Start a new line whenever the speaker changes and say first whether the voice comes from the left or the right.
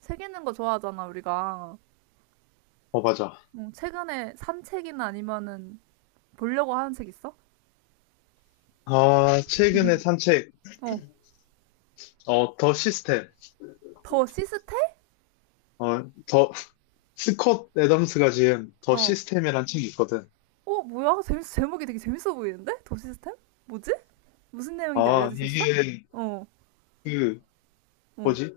right: 책 읽는 거 좋아하잖아, 우리가.
left: 어, 맞아.
right: 응, 최근에 산 책이나 아니면은 보려고 하는 책 있어?
left: 아, 최근에 산 책,
right: 어,
left: 더 시스템,
right: 더 시스템?
left: 어, 더, 스콧 애덤스가 지은 더
right: 어.
left: 시스템이란 책이 있거든.
right: 어, 뭐야? 제목이 되게 재밌어 보이는데? 더 시스템? 뭐지? 무슨 내용인지
left: 아,
right: 알려줄 수 있어?
left: 이게,
right: 어,
left: 그,
right: 어,
left: 뭐지?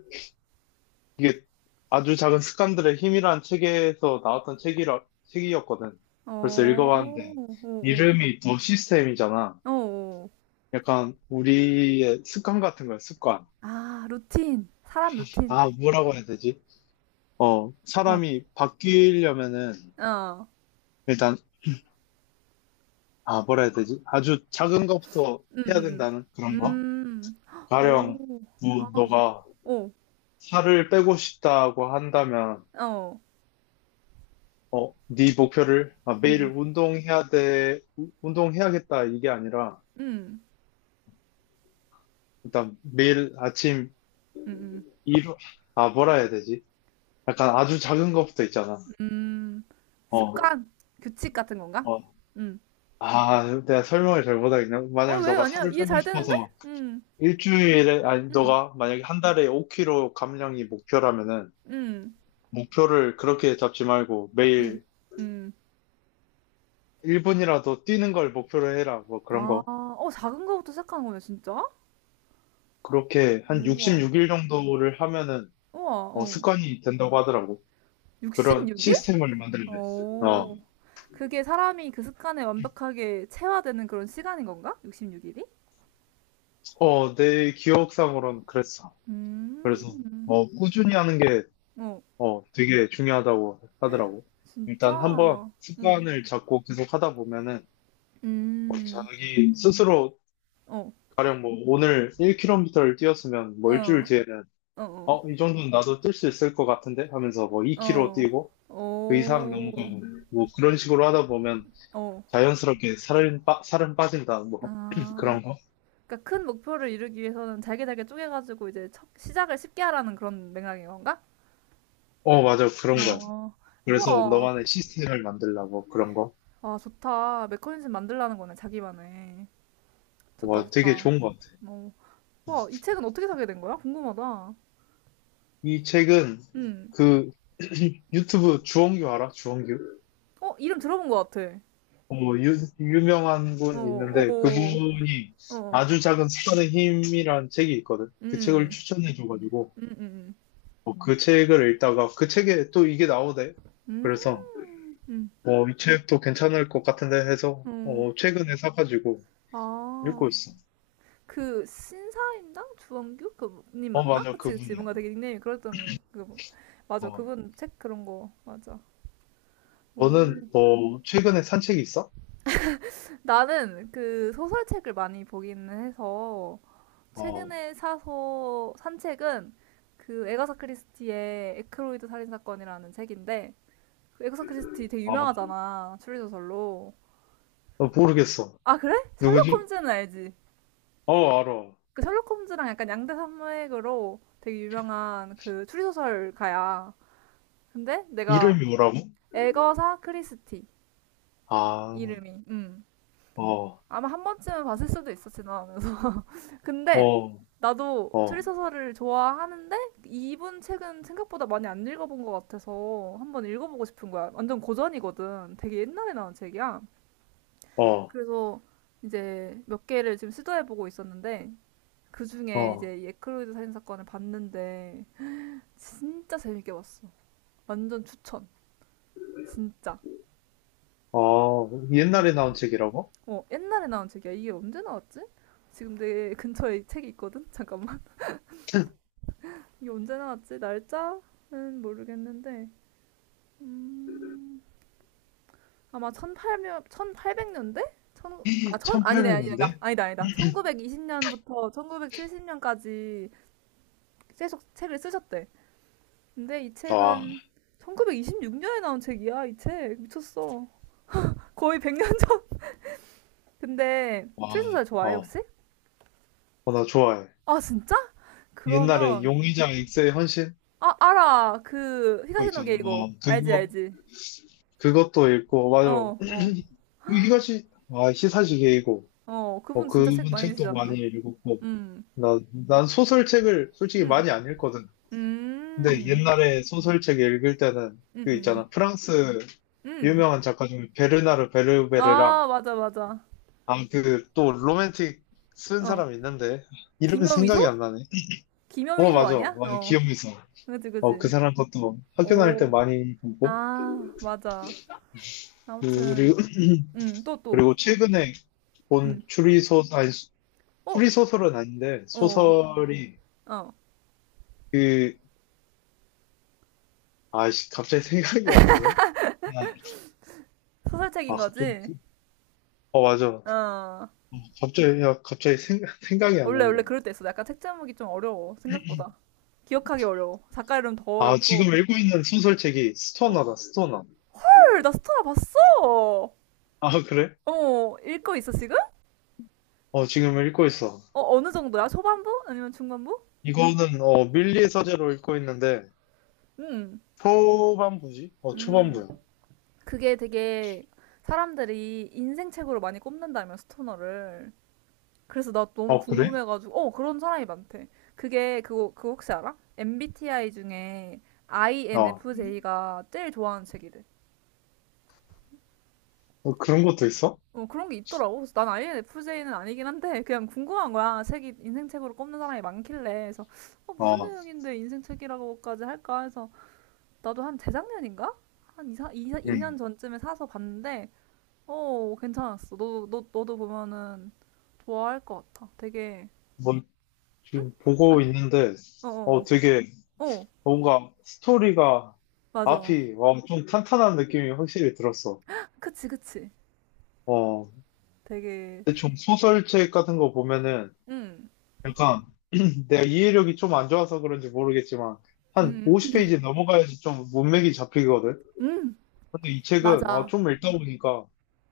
left: 이게 아주 작은 습관들의 힘이란 책에서 나왔던 책이었거든. 벌써
right: 어, 어,
left: 읽어봤는데,
right: 어,
left: 이름이 더 시스템이잖아.
right: 어, 어.
left: 약간, 우리의 습관 같은 거야, 습관.
right: 아, 루틴. 사람 루틴.
left: 아, 뭐라고 해야 되지?
right: 어,
left: 사람이 바뀌려면은,
right: 어,
left: 일단. 아, 뭐라 해야 되지? 아주 작은 것부터 해야
right: 음,
left: 된다는 그런
right: 음, 음,
left: 거?
right: 음,
left: 가령,
right: 오, 아,
left: 뭐, 너가
right: 오,
left: 살을 빼고 싶다고 한다면,
right: 어,
left: 네 목표를, 아, 매일
right: 음,
left: 운동해야 돼, 운동해야겠다, 이게 아니라,
right: 음,
left: 일단 매일 아침
right: 음, 음, 음.
left: 일... 아, 뭐라 해야 되지? 약간 아주 작은 것부터 있잖아.
right: 음,
left: 어,
right: 습관, 규칙 같은 건가?
left: 어.
right: 음.
left: 아, 내가 설명을 잘 못하겠네.
right: 어,
left: 만약
right: 왜?
left: 너가
right: 아니야.
left: 살을
right: 이해
left: 빼고
right: 잘 되는데?
left: 싶어서
right: 음,
left: 일주일에, 아니,
right: 음,
left: 너가 만약에 한 달에 5kg 감량이 목표라면은,
right: 음,
left: 목표를 그렇게 잡지 말고
right: 음,
left: 매일
right: 음.
left: 1분이라도 뛰는 걸 목표로 해라. 뭐 그런
right: 아,
left: 거.
right: 어, 작은 거부터 시작하는 거네, 진짜?
left: 그렇게 한
right: 우와,
left: 66일 정도를 하면은
right: 우와, 어.
left: 습관이 된다고 하더라고. 그런
right: 66일?
left: 시스템을 만들래. 어,
right: 오. 그게 사람이 그 습관에 완벽하게 체화되는 그런 시간인 건가? 66일이?
left: 어, 내 기억상으로는 그랬어. 그래서
right: 음,
left: 꾸준히 하는 게
right: 어,
left: 되게 중요하다고 하더라고. 일단 한번
right: 진짜? 응,
left: 습관을 잡고 계속 하다 보면은
right: 음,
left: 자기 스스로
right: 어,
left: 가령 뭐 오늘 1km를 뛰었으면 뭐 일주일
right: 어,
left: 뒤에는
right: 어,
left: 이 정도는 나도 뛸 수 있을 것 같은데 하면서 뭐 2KG
right: 어,
left: 뛰고
right: 어,
left: 그 이상 넘어가고
right: 오,
left: 뭐 그런 식으로 하다 보면
right: 어,
left: 자연스럽게 살은 빠진다. 뭐
right: 아,
left: 그런 거.
right: 그러니까 큰 목표를 이루기 위해서는 잘게 잘게 쪼개가지고 이제 시작을 쉽게 하라는 그런 맥락인 건가?
left: 어, 맞아. 그런 거야.
right: 어,
left: 그래서
right: 우와,
left: 너만의 시스템을 만들라고 그런 거.
right: 아 좋다. 메커니즘 만들라는 거네 자기만의. 좋다
left: 와, 되게
right: 좋다.
left: 좋은 것 같아.
right: 어, 와, 이 책은 어떻게 사게 된 거야? 궁금하다.
left: 이 책은
right: 음,
left: 그 유튜브 주원규 알아? 주원규?
right: 어 이름 들어본 것 같아.
left: 어, 유명한 분
right: 어,
left: 있는데
right: 어,
left: 그분이
right: 어,
left: 아주 작은 습관의 힘이란 책이 있거든. 그 책을
right: 음,
left: 추천해줘가지고
right: 음, 음,
left: 그 책을 읽다가 그 책에 또 이게 나오대.
right: 음,
left: 그래서
right: 음,
left: 이 책도 괜찮을 것 같은데 해서
right: 음,
left: 최근에 사가지고
right: 어,
left: 읽고
right: 아.
left: 있어.
right: 그 신사임당 주원규 그님
left: 어,
right: 맞나?
left: 맞아.
right: 그치 그치
left: 그분이야.
right: 뭔가 되게 닉네임이 그랬던. 맞아
left: 어,
right: 그분 책 그런 거 맞아.
left: 너는
right: 오.
left: 최근에 산 책 있어?
right: 나는 그 소설책을 많이 보기는 해서
left: 어,
right: 최근에 사서 산 책은 그 에가사 크리스티의 에크로이드 살인 사건이라는 책인데 그 에가사 크리스티 되게
left: 어,
right: 유명하잖아 추리소설로.
left: 어, 모르겠어.
right: 아 그래? 셜록
left: 누구지?
right: 홈즈는 알지?
left: 어, 알아.
right: 그 셜록 홈즈랑 약간 양대 산맥으로 되게 유명한 그 추리소설가야. 근데 내가
left: 이름이 뭐라고?
right: 에거사 크리스티
left: 아,
right: 이름이
left: 어,
right: 아마 한 번쯤은 봤을 수도 있어 지나가면서 근데
left: 어,
right: 나도
left: 어,
right: 추리소설을 좋아하는데 이분 책은 생각보다 많이 안 읽어본 것 같아서 한번 읽어보고 싶은 거야 완전 고전이거든 되게 옛날에 나온 책이야
left: 어,
right: 그래서 이제 몇 개를 지금 시도해보고 있었는데 그 중에
left: 어,
right: 이제 이 에크로이드 살인 사건을 봤는데 진짜 재밌게 봤어 완전 추천 진짜
left: 어, 옛날에 나온 책이라고?
right: 어, 옛날에 나온 책이야. 이게 언제 나왔지? 지금 내 근처에 이 책이 있거든? 잠깐만. 이게 언제 나왔지? 날짜는 모르겠는데. 아마 1800, 팔백 년대 천, 아, 천, 아니네, 아니다.
left: 1800년대?
right: 아니다, 아니다. 1920년부터 1970년까지 계속 책을 쓰셨대. 근데 이
left: 와,
right: 책은 1926년에 나온 책이야, 이 책. 미쳤어. 거의 100년 전. 근데
left: 와,
right: 출소설 좋아해,
left: 어,
right: 혹시?
left: 어, 나 좋아해.
right: 아, 진짜?
left: 옛날에
right: 그러면
left: 용의장 엑스의 헌신
right: 아, 알아. 그,
left: 그거 있잖아.
right: 히가시노게 이거.
left: 어,
right: 알지,
left: 그거
right: 알지.
left: 그것도 읽고 맞아.
right: 어, 어,
left: 그 히가시 아 히사시 게이고.
right: 어.
left: 어,
right: 그분 진짜 책
left: 그분
right: 많이
left: 책도
right: 내시잖아.
left: 많이 읽었고
right: 음,
left: 나, 난 소설책을 솔직히
right: 음,
left: 많이 안 읽거든. 근데
right: 음,
left: 옛날에 소설책 읽을 때는
right: 음,
left: 그
right: 음,
left: 있잖아. 프랑스
right: 음.
left: 유명한 작가 중에 베르나르 베르베르랑
right: 아, 맞아, 맞아.
left: 아 그 또 로맨틱 쓴
right: 어.
left: 사람 있는데 이름이 생각이 안
right: 김여미소?
left: 나네. 어,
right: 김여미소
left: 맞아.
right: 아니야?
left: 맞아
right: 어.
left: 기억이 있어.
right: 그지,
left: 어 그
right: 그지.
left: 사람 것도 학교 다닐 때
right: 오.
left: 많이 보고 고
right: 아, 맞아.
left: 그리
right: 아무튼, 또, 또.
left: 그리고 최근에 본
right: 음.
left: 추리소설, 아니, 수-
right: 어,
left: 추리소설은 아닌데,
right: 어,
left: 소설이
right: 어.
left: 그, 아, 씨, 갑자기 생각이 안 나네?
right: 소설책인
left: 아, 갑자기,
right: 거지?
left: 어, 맞아. 어,
right: 어.
left: 갑자기, 야, 생각이 안
right: 원래 원래
left: 난다.
right: 그럴 때 있어. 약간 책 제목이 좀 어려워. 생각보다. 기억하기 어려워. 작가 이름 더
left: 아,
right: 어렵고.
left: 지금 읽고 있는 소설책이
right: 어.
left: 스토너다, 스토너.
right: 헐, 나 스토나 봤어.
left: 아, 그래?
right: 어, 읽고 있어 지금?
left: 어, 지금 읽고 있어.
right: 어, 어느 정도야? 초반부? 아니면 중반부?
left: 이거는, 밀리의 서재로 읽고 있는데,
right: 음.
left: 초반부지? 어,
right: 음.
left: 초반부야.
right: 그게 되게 사람들이 인생 책으로 많이 꼽는다면 스토너를. 그래서 나 너무
left: 어, 그래?
right: 궁금해가지고. 어, 그런 사람이 많대. 그게 그거 그거 혹시 알아? MBTI 중에
left: 어,
right: INFJ가 제일 좋아하는 책이래.
left: 어, 그런 것도 있어?
right: 어, 그런 게 있더라고. 그래서 난 INFJ는 아니긴 한데, 그냥 궁금한 거야. 책이, 인생책으로 꼽는 사람이 많길래. 그래서, 어, 무슨
left: 어,
right: 내용인데 인생책이라고까지 할까 해서, 나도 한 재작년인가? 한 이이
left: 응.
right: 년 전쯤에 사서 봤는데, 어, 괜찮았어. 너도 보면은 좋아할 것 같아. 되게,
left: 뭐, 지금 보고 있는데,
right: 어,
left: 어,
right: 어,
left: 되게,
right: 어,
left: 뭔가 스토리가
right: 맞아.
left: 앞이 엄청 탄탄한 느낌이 확실히 들었어.
right: 그치, 그치.
left: 어,
right: 되게,
left: 대충 소설책 같은 거 보면은
right: 음,
left: 약간 내가 이해력이 좀 안 좋아서 그런지 모르겠지만 한
right: 음,
left: 50페이지 넘어가야지 좀 문맥이 잡히거든.
right: 음,
left: 근데 이 책은
right: 맞아.
left: 좀 읽다 보니까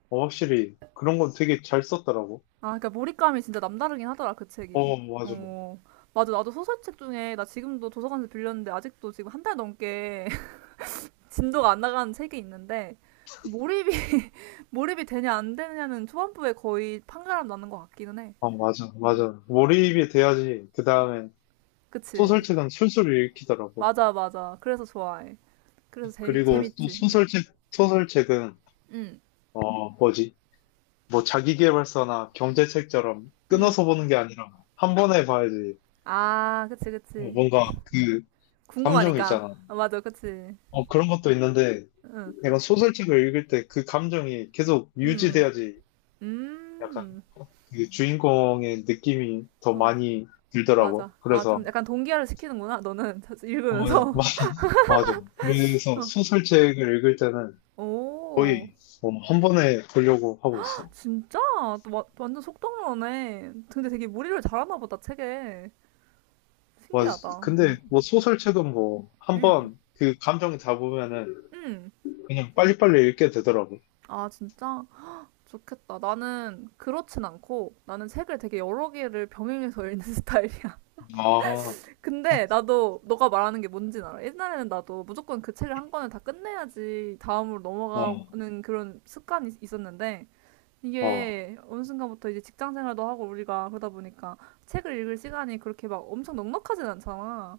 left: 확실히 그런 건 되게 잘 썼더라고.
right: 아, 그러니까 몰입감이 진짜 남다르긴 하더라, 그 책이.
left: 어, 맞아.
right: 어, 맞아. 나도 소설책 중에, 나 지금도 도서관에서 빌렸는데, 아직도 지금 한 달 넘게 진도가 안 나가는 책이 있는데, 몰입이, 몰입이 되냐, 안 되냐는 초반부에 거의 판가름 나는 것 같기는 해.
left: 어, 맞아, 맞아. 몰입이 돼야지 그 다음에
right: 그치?
left: 소설책은 술술 읽히더라고.
right: 맞아, 맞아. 그래서 좋아해. 그래서
left: 그리고 또
right: 재밌지. 응.
left: 소설책은
right: 응,
left: 어, 뭐지? 뭐 자기계발서나 경제책처럼
right: 응.
left: 끊어서 보는 게 아니라 한 번에 봐야지
right: 아, 그치, 그치.
left: 뭔가 그 감정이
right: 궁금하니까.
left: 있잖아.
right: 아, 맞아, 그치.
left: 어, 그런 것도 있는데
right: 응,
left: 내가 소설책을 읽을 때 그 감정이 계속
right: 응,
left: 유지돼야지
right: 응.
left: 약간 그 주인공의 느낌이 더
right: 어.
left: 많이 들더라고.
right: 맞아. 아, 좀
left: 그래서
right: 약간 동기화를 시키는구나, 너는. 자주
left: 어, 마-
right: 읽으면서.
left: 맞아. 그래서
right: 어.
left: 소설책을 읽을 때는
right: 오,
left: 거의 한 번에 보려고 하고 있어.
right: 진짜? 또 완전 속독러네. 근데 되게 무리를 잘하나 보다, 책에.
left: 와,
right: 신기하다.
left: 근데
right: 음.
left: 뭐 소설책은 뭐 한
right: 음.
left: 번 그 감정이 잡으면은
right: 음.
left: 그냥 빨리빨리 읽게 되더라고.
right: 아, 진짜? 좋겠다. 나는 그렇진 않고, 나는 책을 되게 여러 개를 병행해서 읽는 스타일이야.
left: 아, 어,
right: 근데 나도 너가 말하는 게 뭔진 알아. 옛날에는 나도 무조건 그 책을 한 권을 다 끝내야지 다음으로
left: 어,
right: 넘어가는 그런 습관이 있었는데,
left: 어,
right: 이게 어느 순간부터 이제 직장 생활도 하고 우리가 그러다 보니까 책을 읽을 시간이 그렇게 막 엄청 넉넉하진 않잖아.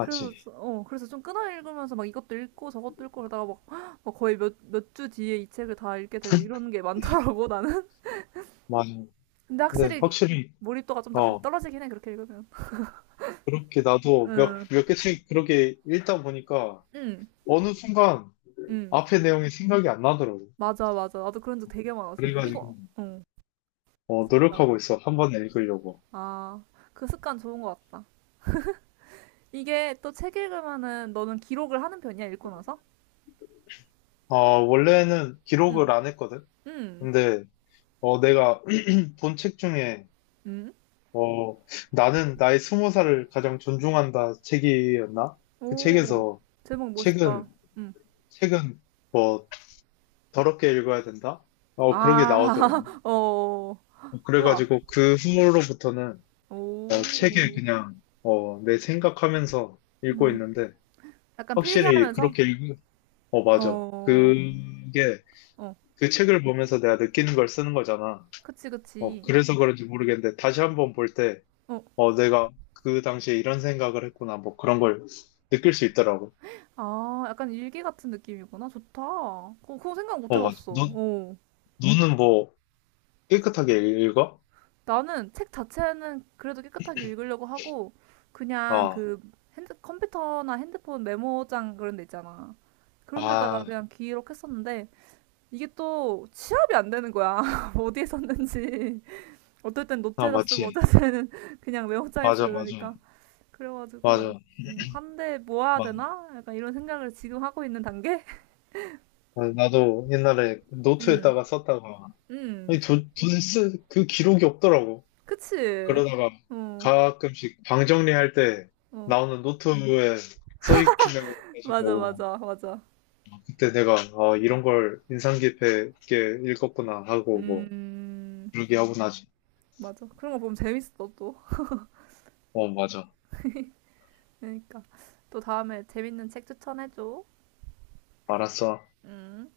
right: 그래서 그래서 좀 끊어 읽으면서 막 이것도 읽고 저것도 읽고 그러다가 막, 막 거의 몇 주 뒤에 이 책을 다 읽게 되고 이런 게 많더라고 나는.
left: 맞아.
right: 근데
left: 근데
right: 확실히
left: 확실히,
right: 몰입도가 좀 다
left: 어,
right: 떨어지긴 해 그렇게 읽으면.
left: 그렇게 나도
right: 응,
left: 몇 개 책 그렇게 읽다 보니까
right: 응,
left: 어느 순간
right: 응.
left: 앞에 내용이 생각이 안 나더라고.
right: 맞아 맞아. 나도 그런 적 되게 많았어. 어, 이거
left: 그래가지고,
right: 어. 진짜.
left: 노력하고 있어. 한 번에 읽으려고.
right: 아, 그 습관 좋은 것 같다. 이게 또 책 읽으면은 너는 기록을 하는 편이야 읽고 나서?
left: 어, 원래는
right: 응.
left: 기록을 안 했거든.
right: 음,
left: 근데, 내가 본 책 중에,
right: 음,
left: 어, 나는 나의 스무 살을 가장 존중한다 책이었나? 그
right: 오, 제목
left: 책은,
right: 멋있다. 음,
left: 책은, 뭐 더럽게 읽어야 된다? 그런 게 나오더라고.
right: 아, 어,
left: 어,
right: 우와,
left: 그래가지고 그 후로부터는 책을
right: 오,
left: 그냥 내 생각하면서 읽고
right: 음,
left: 있는데
right: 약간
left: 확실히
right: 필기하면서,
left: 그렇게 읽으, 어, 맞아.
right: 어,
left: 그게
right: 어,
left: 그 책을 보면서 내가 느끼는 걸 쓰는 거잖아.
right: 그치, 그치.
left: 그래서 그런지 모르겠는데 다시 한번 볼 때,
right: 어,
left: 내가 그 당시에 이런 생각을 했구나. 뭐 그런 걸 느낄 수 있더라고.
right: 아, 약간 일기 같은 느낌이구나. 좋다. 어, 그거 생각 못
left: 어, 맞아.
right: 해봤어. 어,
left: 눈은 뭐 깨끗하게 읽어?
right: 나는 책 자체는 그래도 깨끗하게 읽으려고 하고, 그냥
left: 아,
right: 컴퓨터나 핸드폰 메모장 그런 데 있잖아. 그런 데다가
left: 아,
right: 그냥 기록했었는데, 이게 또 취합이 안 되는 거야. 어디에 썼는지. 어떨 땐
left: 아,
right: 노트에다 쓰고, 어떨
left: 맞지.
right: 때는 그냥 메모장에
left: 맞아,
right: 쓰고
left: 맞아.
right: 이러니까.
left: 맞아.
right: 그래가지고, 한 대 모아야
left: 막,
right: 되나? 약간 이런 생각을 지금 하고 있는 단계?
left: 아, 나도 옛날에
right: 음,
left: 노트에다가 썼다가,
right: 음.
left: 아니, 도대체 그 기록이 없더라고.
right: 그치?
left: 그러다가
right: 어,
left: 가끔씩 방 정리할 때
right: 어.
left: 나오는 노트에 써 있는 거
right: 맞아,
left: 가지고,
right: 맞아, 맞아.
left: 그때 내가, 아, 이런 걸 인상 깊게 읽었구나 하고, 뭐,
right: 음,
left: 그러게 하고 나지.
right: 맞아. 그런 거 보면 재밌어, 또.
left: 어, 맞아.
right: 그러니까. 또 다음에 재밌는 책 추천해줘.
left: 알았어.
right: 음.